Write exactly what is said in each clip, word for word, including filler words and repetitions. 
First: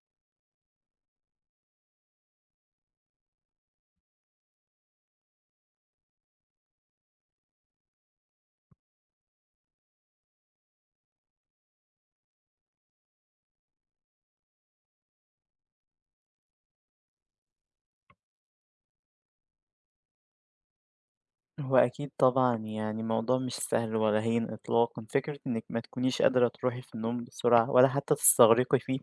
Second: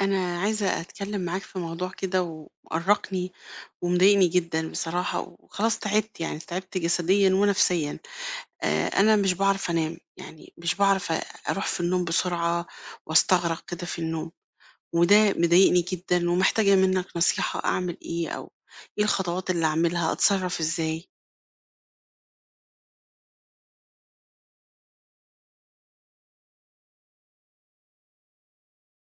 أنا عايزة أتكلم معاك في موضوع كده ومقرقني ومضايقني جدا بصراحة وخلاص تعبت يعني تعبت جسديا ونفسيا. آه، أنا مش بعرف أنام يعني مش بعرف أ- أروح في النوم بسرعة وأستغرق كده في النوم، وده مضايقني جدا ومحتاجة منك نصيحة أعمل إيه، أو إيه الخطوات اللي أعملها أتصرف إزاي؟ هو أكيد طبعًا يعني موضوع مش سهل ولا هين إطلاقًا، فكرة إنِّك ما تكونيش قادرة تروحي في النوم بسرعة ولا حتى تستغرقي فيه،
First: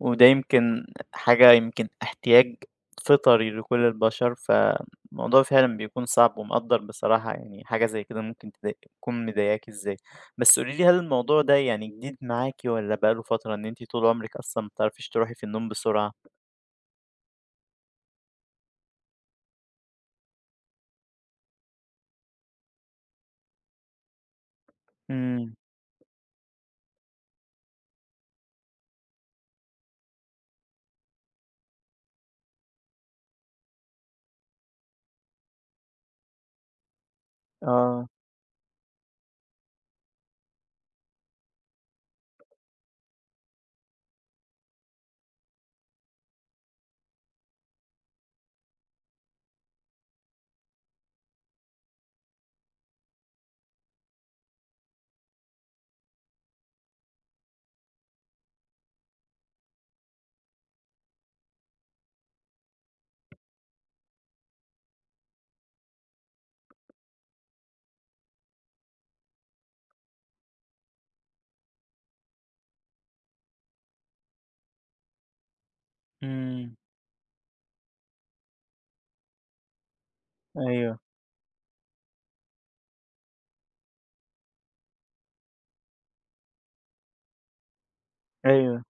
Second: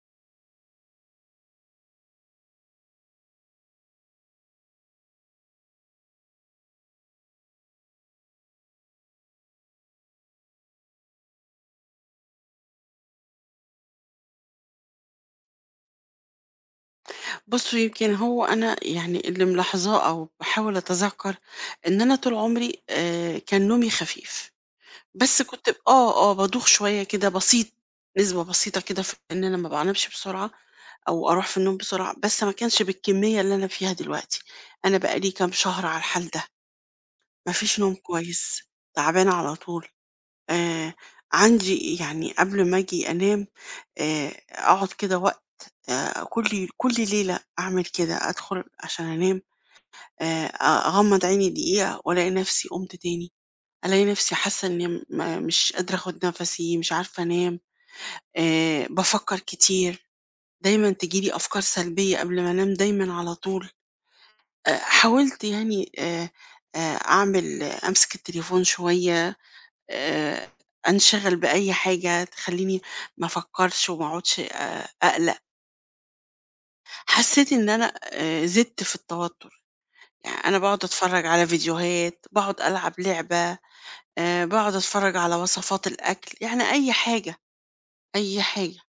وده يمكن حاجة يمكن احتياج فطري لكل البشر، فالموضوع فعلًا بيكون صعب ومقدّر بصراحة يعني حاجة زي كده ممكن تضايق تكون مضايقاكِ إزاي. بس قولي لي هل الموضوع ده يعني جديد معاكِ والّا بقى له فترة إن أنتِ طول عمرِك أصلًا ما بتعرفيش تروحي في النوم بسرعة؟ بصوا يمكن هو أنا يعني اللي ملاحظاه أو بحاول أتذكر إن أنا طول عمري آه، كان نومي خفيف، بس إمم، كنت ب- آه، آه، بادوخ شوية كده بسيط، نسبة بسيطة كده في إن أنا ما بانامش بسرعة أو أروح في النوم بسرعة، بس ما كانش بالكمية اللي أنا فيها دلوقتي. أنا بقى لي كام شهر على الحال ده، ما فيش نوم آه، كويس، تعبانة على طول. آآ، عندي يعني قبل ما آجي أنام آآ، أقعد كده وقت، آآ، كل كل ليلة أعمل كده، أدخل عشان أنام. آآ، أغمض عيني دقيقة وألاقي نفسي قمت تاني. ألاقي نفسي حاسة إني م- ما- مش قادرة أخد نفسي، مش عارفة أنام. آه، بفكر كتير، دايما تجيلي أفكار سلبية قبل ما أنام دايما على طول. آه، حاولت يعني آه، آه، أعمل آه، أمسك التليفون شوية، آه، أنشغل بأي حاجة تخليني ما أفكرش وما أقعدش آه، أقلق. إمم، حسيت إن أنا آه، زدت في التوتر، يعني أنا بقعد أيوه، أتفرج على فيديوهات، بقعد ألعب لعبة، آه، بقعد أتفرج على وصفات الأكل، يعني أي حاجة، أي حاجة، أيوه.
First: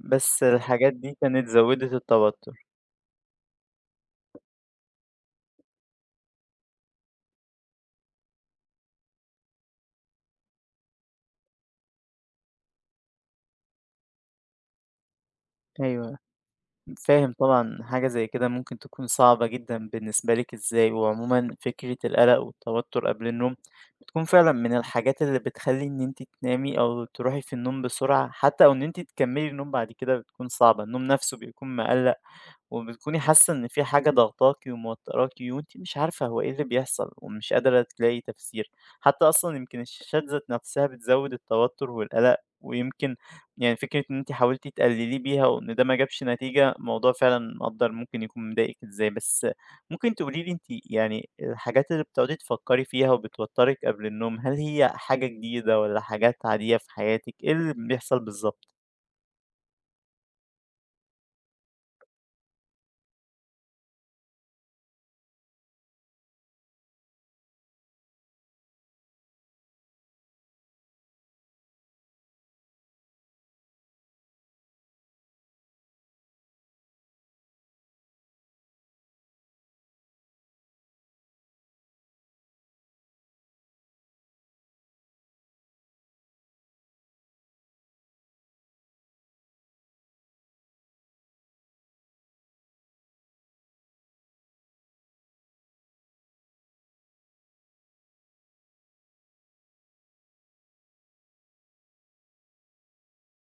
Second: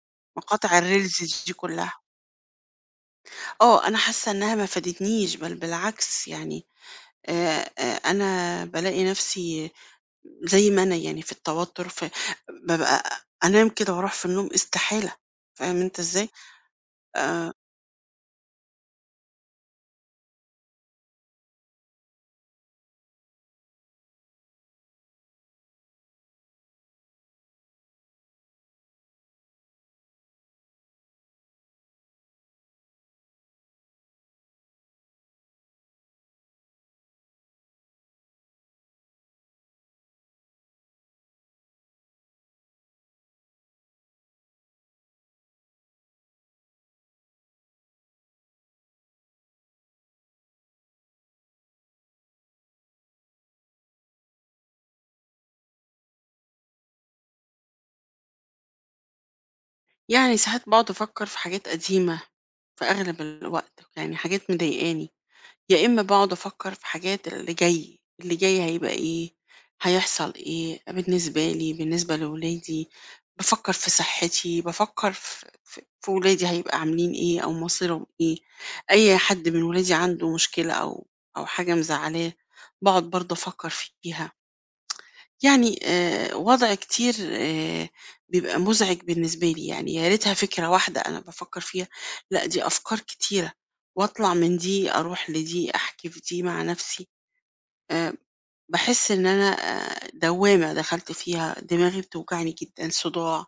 بس مقاطع الحاجات دي الreels كانت دي زوّدت كلّها. التوتر. آه، أنا حاسة إنها ما فادتنيش، بل بالعكس، يعني آآ آآ أنا بالاقي نفسي زي ما أنا يعني في التوتر، في، بابقى أنام كده، وأروح في النوم استحالة. فاهم أنت أيوه، إزاي؟ فاهم آآ طبعًا حاجة زي كده ممكن تكون صعبة جدًا بالنسبة لِك إزاي، وعمومًا فكرة القلق والتوتر قبل النوم بتكون فعلًا من الحاجات اللي بتخلّي إن أنتِ تنامي أو تروحي في النوم بسرعة حتى أو إن أنتِ تكمّلي النوم بعد كده بتكون صعبة، النوم نَفْسه بيكون مقلّق. وبتكوني حاسة إن في حاجة ضاغطاكِ وموتّراكِ وأنتِ مش عارفة هو إيه اللي بيحصل ومش قادرة تلاقي تفسير، حتى أصلًا يمكن الشاشات ذات نفسها بتزوّد التوتر والقلق، ويمكن يعني فكرة إن أنتِ حاولتِ تقلليه بيها وإن ده ما جابش نتيجة، الموضوع فعلًا مقدّر ممكن يكون مضايقِك إزاي، بس ممكن تقولي لي أنتِ يعني الحاجات اللي بتقعدي تفكّري فيها وبتوتّرِك قبل النوم، هل هي حاجة جديدة والّا حاجات عادية في حياتِك، إيه اللي بيحصل بالضبط؟ يعني ساعات باقعد أفكّر في حاجات قديمة في أغلب الوقت، يعني حاجات مضايقاني. يا إما باقعد أفكّر في حاجات اللي جاي، اللي جاي هيبقى إيه، هيحصل إيه بالنسبة لي، بالنسبة لولادي، بافكّر في صحّتي، بافكّر ف ف في ولادي هيبقى عاملين إيه أو مصيرهم إيه، أي حد من ولادي عنده مشكلة، أو أو حاجة مزعّلاه، باقعد برضه أفكّر فيها. يعني آآ وضع كتير آآ بيبقى مُزعج بالنسبة لي، يعني يا ريتها فكرة واحدة أنا بافكّر فيها، لأ دي أفكار كتيرة، وأطلع من دي أروح لدي، أحكي في دي مع نَفْسي. آآ باحس إن أنا آآ دوّامة دخلت فيها، دماغي بتوجعني جدًا، صداع.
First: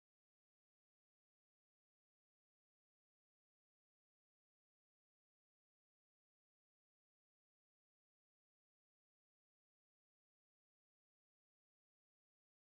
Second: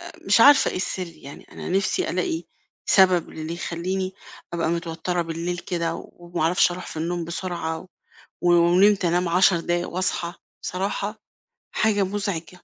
آآ مش عارفة إيه السر يعني، أنا نِفْسي ألاقي سبب للي يخلّيني أبقى متوتّرة بالليل كده، وما أعرفش أروح في النوم بسرعة، ولو نمت أنام عشر دقايق وأصحى. بصراحة حاجة مُزعجة.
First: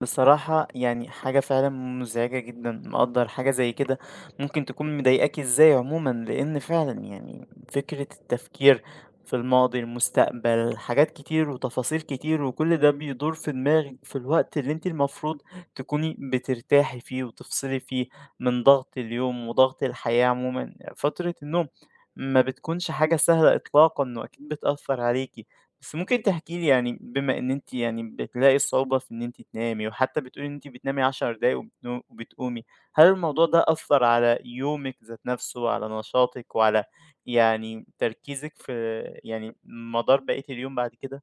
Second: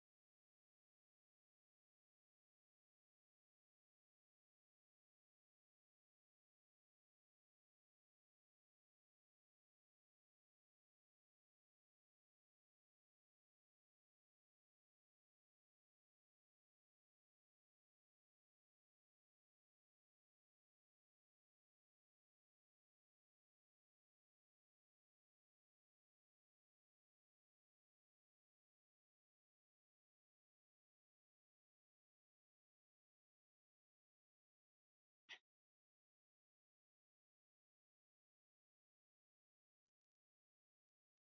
بصراحة يعني حاجة فعلا مزعجة جدا مقدر حاجة زي كده ممكن تكون مضايقاك ازاي عموما لأن فعلا يعني فكرة التفكير في الماضي المستقبل حاجات كتير وتفاصيل كتير وكل ده بيدور في دماغك في الوقت اللي انت المفروض تكوني بترتاحي فيه وتفصلي فيه من ضغط اليوم وضغط الحياة عموما فترة النوم ما بتكونش حاجة سهلة إطلاقا وأكيد بتأثر عليكي بس ممكن تحكي لي يعني بما إن أنتِ يعني بتلاقي صعوبة في إن أنتِ تنامي، وحتى بتقولي إن أنتِ بتنامي عشر دقايق وبتنو وبتقومي، هل الموضوع ده أثّر على يومِك ذات نفسه، وعلى نشاطِك، وعلى يعني تركيزِك في يعني مدار بقية اليوم بعد كده؟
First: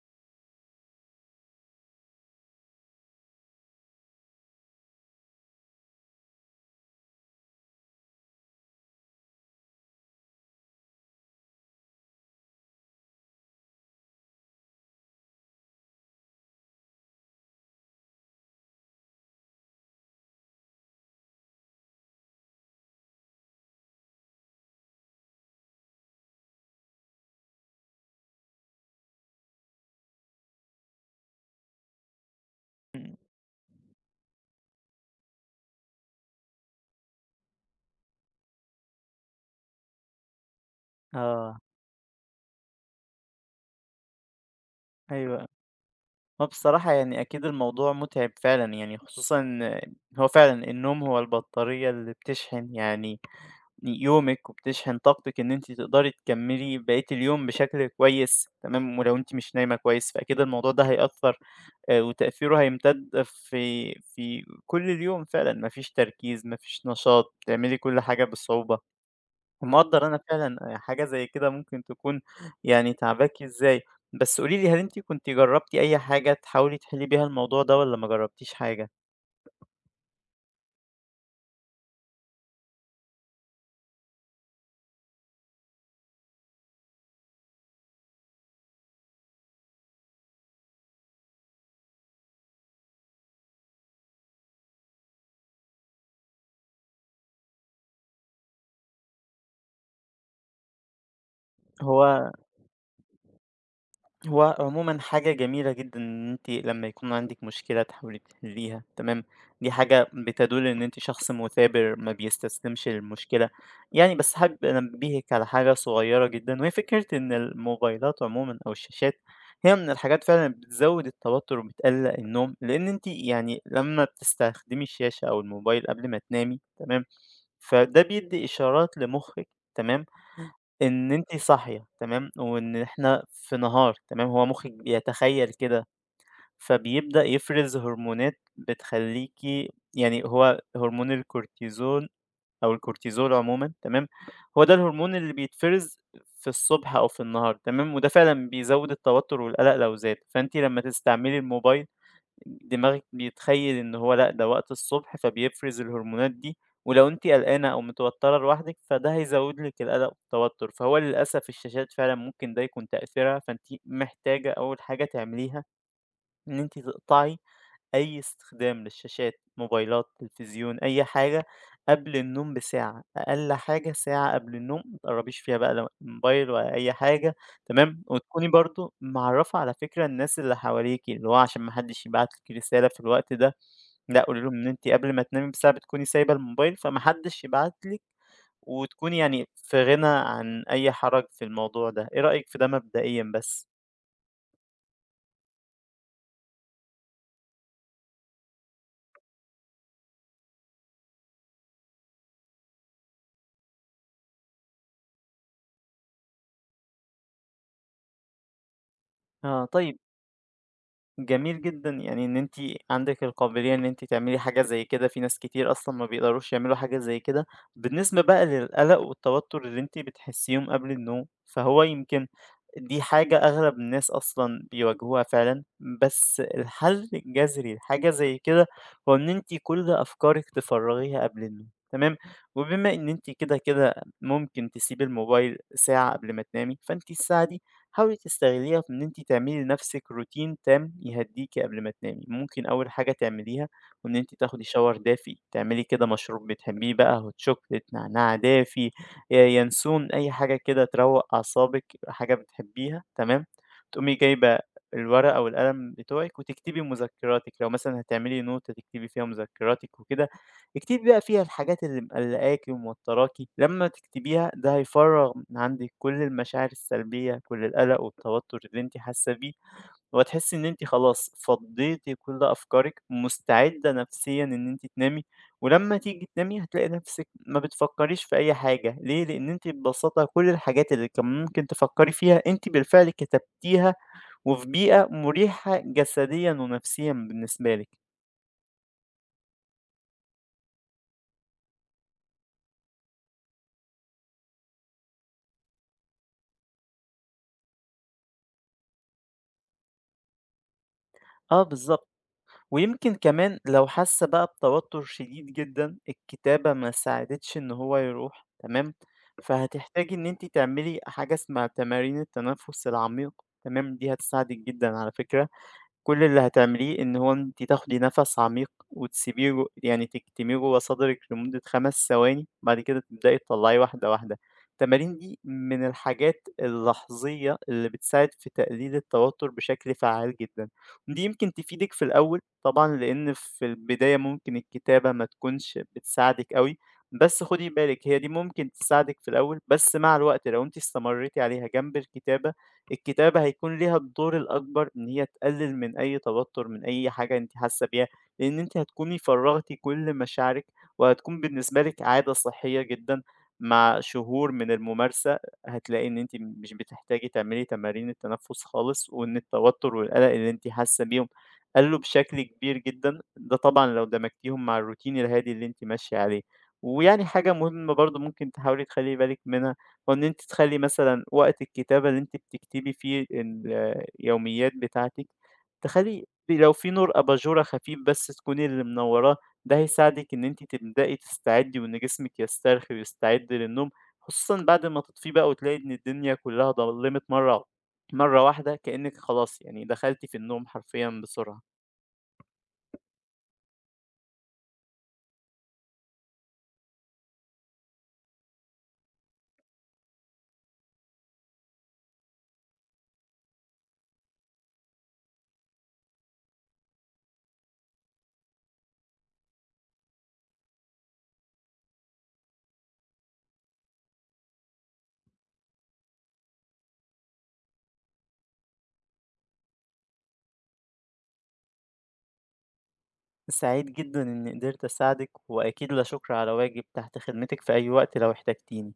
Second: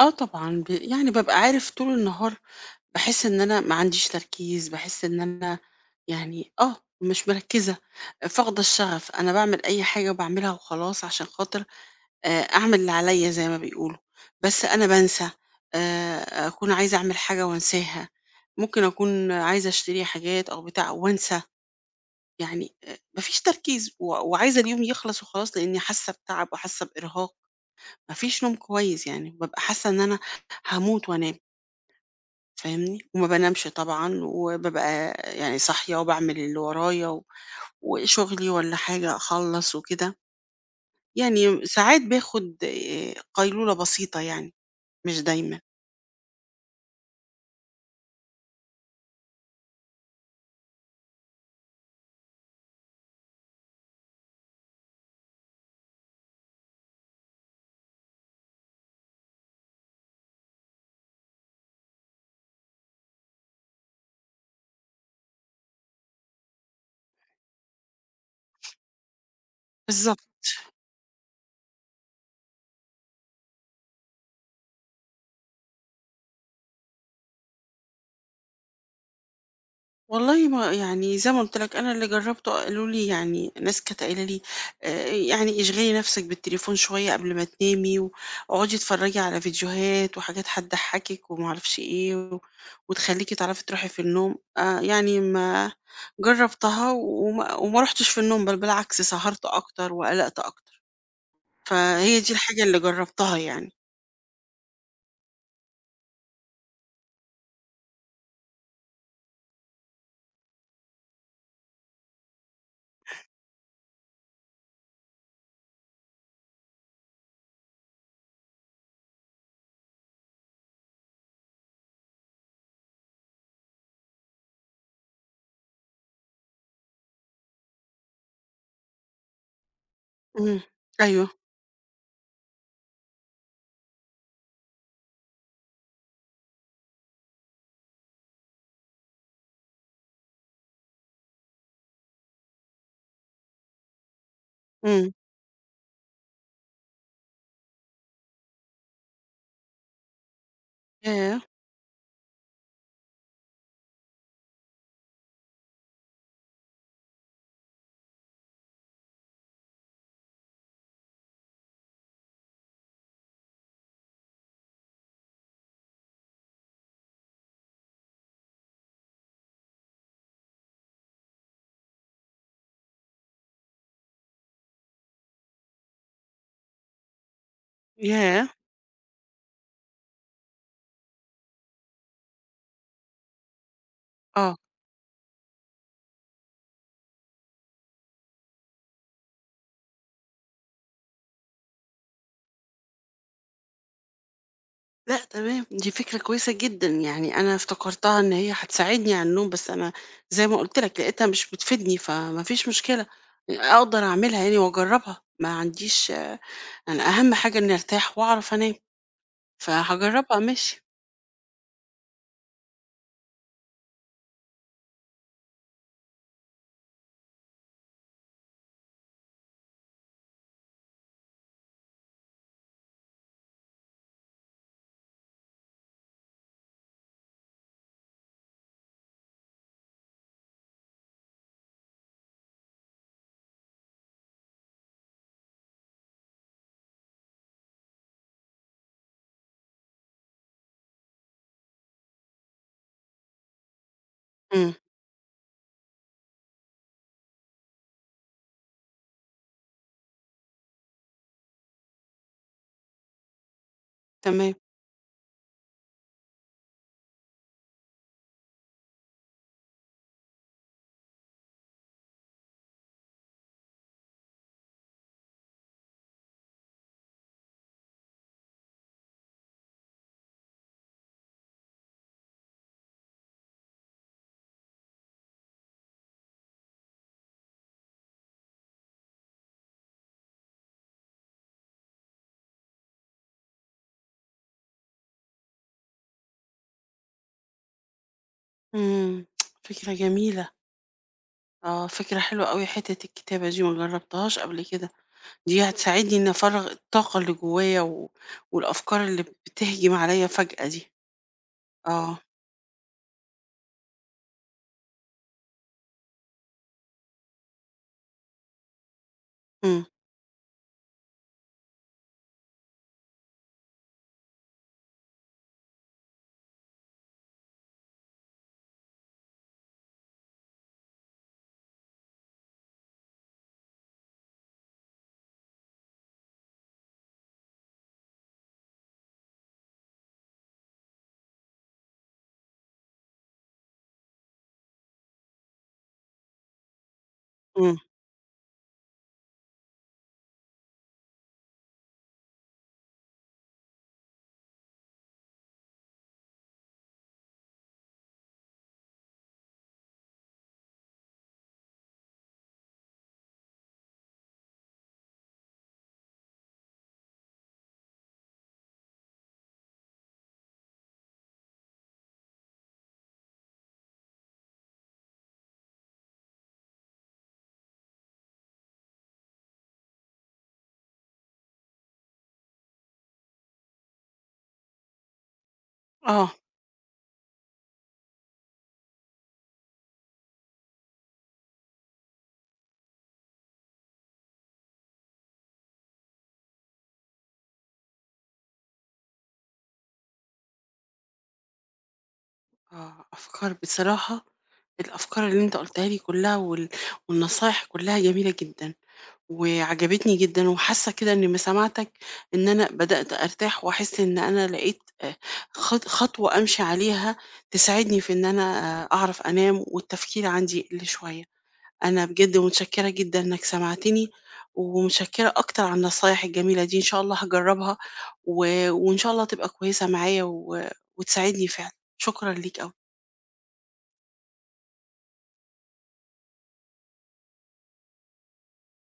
آه طبعًا، ب يعني بابقى عارف طول النهار، باحس إن أنا ما عنديش تركيز، باحس إن أنا يعني آه، مش مركّزة، فاقدة الشغف. أنا باعمل أي حاجة وباعملها وخلاص عشان خاطر، آآ، أعمل اللي عليَّ زي ما بيقولوا، بس أنا بانسى. آآ، أكون عايزة أعمل حاجة وأنساها، ممكن أكون عايزة أشتري حاجات أو بتاع وأنسى. يعني آآ، ما فيش تركيز، و وعايزة اليوم يخلص وخلاص، لإني حاسة بتعب وحاسة بإرهاق، ما فيش نوم كويس يعني. بابقى حاسة إن أنا هاموت وأنام. فاهمني؟ إمم، وما بانامش طبعًا، وبابقى يعني صاحية وباعمل اللي ورايا و وشغلي والّا حاجة أخلّص وكده. آه، يعني ساعات باخد آآ قيلولة بسيطة يعني، مش أيوه. دايمًا. هو بصراحة يعني أكيد الموضوع متعب فعلًا يعني، خصوصًا إن هو فعلًا النوم هو البطارية اللي بتشحن يعني يومِك وبتشحن طاقتِك إن أنتِ تقدري تكمّلي بقية اليوم بشكل كويس تمام، ولو أنتِ مش نايمة كويس فأكيد الموضوع ده هيأثّر آآ وتأثيره هيمتد في في كل اليوم فعلًا، ما فيش تركيز، ما فيش نشاط، بتعملي كل حاجة بصعوبة. ومقدّر أنا بالضبط. فعلًا آه، حاجة زي كده ممكن تكون يعني تعباكِ إزاي. بس قولي لي هل أنتِ كنتِ جرّبتِ أي حاجة تحاولي تحلّي بيها الموضوع ده والّا ما جرّبتيش حاجة؟ والله ما يعني زي ما قُلت لك، أنا اللي جرّبته قالوا لي، يعني ناس كانت قايلة لي آآ يعني اشغلي نفسِك بالتليفون شوية قبل ما تنامي، واقعدي اتفرّجي على فيديوهات وحاجات هتضحّكِك وما اعرفش إيه، و وتخلّيكِ تعرفي تروحي في النوم. آآ يعني ما جرّبتها وما وما رُحتش في النوم، بل بالعكس سهرت أكتر وقلقت أكتر، فهي هو دي الحاجة اللي جرّبتها يعني. هو عمومًا حاجة جميلة جدًا إن أنتِ لمّا يكون عندِك مشكلة تحاولي تحليها، تمام، دي حاجة بتدل إن أنتِ شخص مثابر ما بيستسلمش للمشكلة، يعني بس حابب أنبهِك على حاجة صغيرة جدًا وهي فكرة إن الموبايلات عمومًا أو الشاشات هي من الحاجات فعلًا اللي بتزود التوتر وبتقلق النوم، لأن أنتِ يعني لمّا بتستخدمي الشاشة أو الموبايل قبل ما تنامي، تمام، فده بيدي إشارات لمخِّك، تمام إمم. إن أيوه. أنتِ صاحية تمام، وإن إحنا في نهار تمام، هو مخِّك بيتخيّل كده، فبيبدأ يفرز هرمونات بتخلّيكِ يعني هو هرمون الكورتيزون أو الكورتيزول عمومًا تمام، هو ده إمم. الهرمون اللي بيتفرز في الصبح أو في النهار تمام، وده فعلًا بيزوّد التوتر والقلق لو زاد، فأنتِ لمّا تستعملي ياه! الموبايل دماغِك بيتخيّل إن هو لأ، ده وقت الصبح فبيفرز الهرمونات دي، ولو أنتِ قلقانة أو متوتّرة لوحدِك فده هيزوّد لِك القلق والتوتّر، فهو للأسف الشاشات فعلًا ممكن ده يكون تأثيرها، فأنتِ محتاجة أول حاجة تعمليها إن أنتِ تقطعي أي استخدام للشاشات، موبايلات، تلفزيون، أي حاجة قبل النوم بساعة، أقل حاجة ساعة قبل النوم، ما تقرّبيش فيها بقى لا موبايل ولا أي حاجة تمام، ياه! وتكوني برضه معرّفة على فكرة الناس اللي حواليكِ، اللي هو عشان ما حدش يبعت لِك رسالة في الوقت ده، لأ قولي لهم آه. إن أنتِ قبل ما تنامي بساعة بتكوني سايبة الموبايل، فما حدش يبعت لِك، وتكوني يعني في غنى عن أي حرج في الموضوع ده، إيه رأيِك في ده مبدئيًا بس؟ لأ تمام، دي فكرة كويسة جدًا، يعني أنا افتكرتها إن هي هتساعدني على النوم، بس أنا زي ما قُلت لك لقيتها مش بتفيدني، فما فيش مشكلة، أقدر أعملها يعني وأجرّبها، ما عنديش، أنا أهم حاجة إني أرتاح وأعرف أنام، آه طيب فهاجرّبها ماشي. جميل جدًا، يعني إن أنتِ عندِك القابلية إن أنتِ تعملي حاجة زي كده، في ناس كتير أصلًا ما بيقدروش يعملوا حاجة زي كده. بالنسبة بقى للقلق والتوتر اللي أنتِ بتحسيهم قبل النوم، فهو يمكن دي حاجة أغلب الناس أصلًا بيواجهوها فعلًا، بس الحل الجذري لحاجة زي كده هو إن أنتِ كل أفكارِك تفرغيها قبل النوم، تمام؟ وبما إن أنتِ كده، كده ممكن تسيبي الموبايل ساعة قبل ما تنامي، فأنتِ الساعة دي حاولي تستغليها في إن أنتِ تعملي لنفسِك روتين تام يهدّيكِ قبل ما تنامي، ممكن أول حاجة تعمليها إن أنتِ تاخدي إمم. shower دافي، تعملي كده مشروب بتحبيه بقى hot chocolate، نعناع دافي، آآ ينسون، أي حاجة كده تروّق أعصابِك، حاجة بتحبيها تمام، تقومي تمام. جايبة الورقة والقلم بتوعِك وتكتبي مذكراتِك، لو مثلًا هتعملي نوتة تكتبي فيها مذكراتِك وكده. اكتبي بقى فيها الحاجات اللي مقلقاكِ وموتّراكِ، لمّا تكتبيها ده هيفرّغ من عندِك كل المشاعر السلبية، كل القلق والتوتر اللي أنتِ حاسة بيه، وهتحسي إن أنتِ خلاص فضّيتِ كل أفكارِك، مستعدة نفسيًا إن أنتِ تنامي، ولمّا تيجي تنامي هتلاقي نفسِك ما بتفكّريش في أي حاجة، ليه؟ لإن أنتِ ببساطة كل الحاجات اللي كان ممكن تفكّري فيها أنتِ بالفعل كتبتيها، وفي بيئة مُريحة جسديًا ونفسيًا بالنسبة لِك. إمم. فكرة جميلة. آه، فكرة حلوة أوي، حتّة الكتابة دي ما جرّبتهاش قبل كده، دي هتساعدني إني أفرّغ الطاقة اللي جوايا و والأفكار اللي بتهجم عليَّ فجأة دي. آه بالضبط. آه. ويمكن كمان لو حس بقى بتوتر شديد جدا الكتابة ما ساعدتش ان هو يروح تمام إمم. فهتحتاجي ان انت تعملي حاجة اسمها تمارين التنفس العميق تمام دي هتساعدك جدا على فكرة كل اللي هتعمليه إن هو أنتِ تاخدي نَفَس عميق وتسيبيه ج يعني تكتميه جوّه صدرِك لمدة خمس ثواني، بعد كده تبدئي تطلّعيه واحدة، واحدة. التمارين دي من الحاجات اللحظية اللي بتساعد في تقليل التوتر بشكل فعّال جدًا، ودي يمكن تفيدِك في الأول طبعًا، لإن في البداية ممكن الكتابة ما تكونش بتساعدِك أوي، بس خُدي إمم. بالِك هي دي ممكن تساعدِك في الأول، بس مع الوقت لو أنتِ استمريتِ عليها جنب الكتابة الكتابة هيكون ليها الدور الأكبر إن هي تقلل من أي توتر من أي حاجة أنتِ حاسة بيها، لإن أنتِ هتكوني فرغتِ كل مشاعرِك، وهتكون بالنسبة لِك عادة صحية جدًا. مع شهور من الممارسة هتلاقي إن أنتِ مش بتحتاجي تعملي تمارين التنفس خالص، وإن التوتر والقلق اللي أنتِ حاسة بيهم قَلّوا بشكل كبير جدًا، ده طبعًا لو دمجتيهم مع الروتين الهادي اللي أنتِ ماشية عليه. ويعني حاجة مهمة برضه ممكن تحاولي تخلّي بالِك منها وإن أنتِ تخلّي مثلًا وقت الكتابة اللي أنتِ بتكتبي فيه اليوميات بتاعتِك، تخلّي آه. في- لو في نور أباجورة خفيف بس تكوني اللي منوّراه، ده هيساعدِك إن أنتِ تبدئي تستعدي وإن جسمِك يسترخي ويستعد للنوم، خصوصًا بعد ما تطفيه بقى وتلاقي إن الدنيا كلّها ضلِّمت مرّة مرّة واحدة كإنِّك خلاص يعني دخلتِ في النوم حرفيًا بسرعة. آه، أفكار بصراحة، الأفكار اللي أنت قُلتها لي كلّها، وال والنصايح كلّها جميلة جدًا، وعجبتني جدًا، وحاسة كده إن بسماعتك إن أنا بدأت أرتاح وأحس إن أنا لقيت آآ خط خطوة أمشي عليها تساعدني في إن أنا آه، أعرف أنام، والتفكير عندي يقل شوية. أنا بجد متشكرة جدًا إنك سمعتني، ومتشكرة أكتر على النصايح الجميلة دي، إن شاء الله هاجرّبها، و وإن شاء الله تبقى كويسة معايا و وتساعدني فعلًا. شكرًا ليك أوي. سعيد جدًا إني قدرت أساعدِك، وأكيد لا شكر على واجب، تحت خدمتِك في أي وقت لو احتجتيني.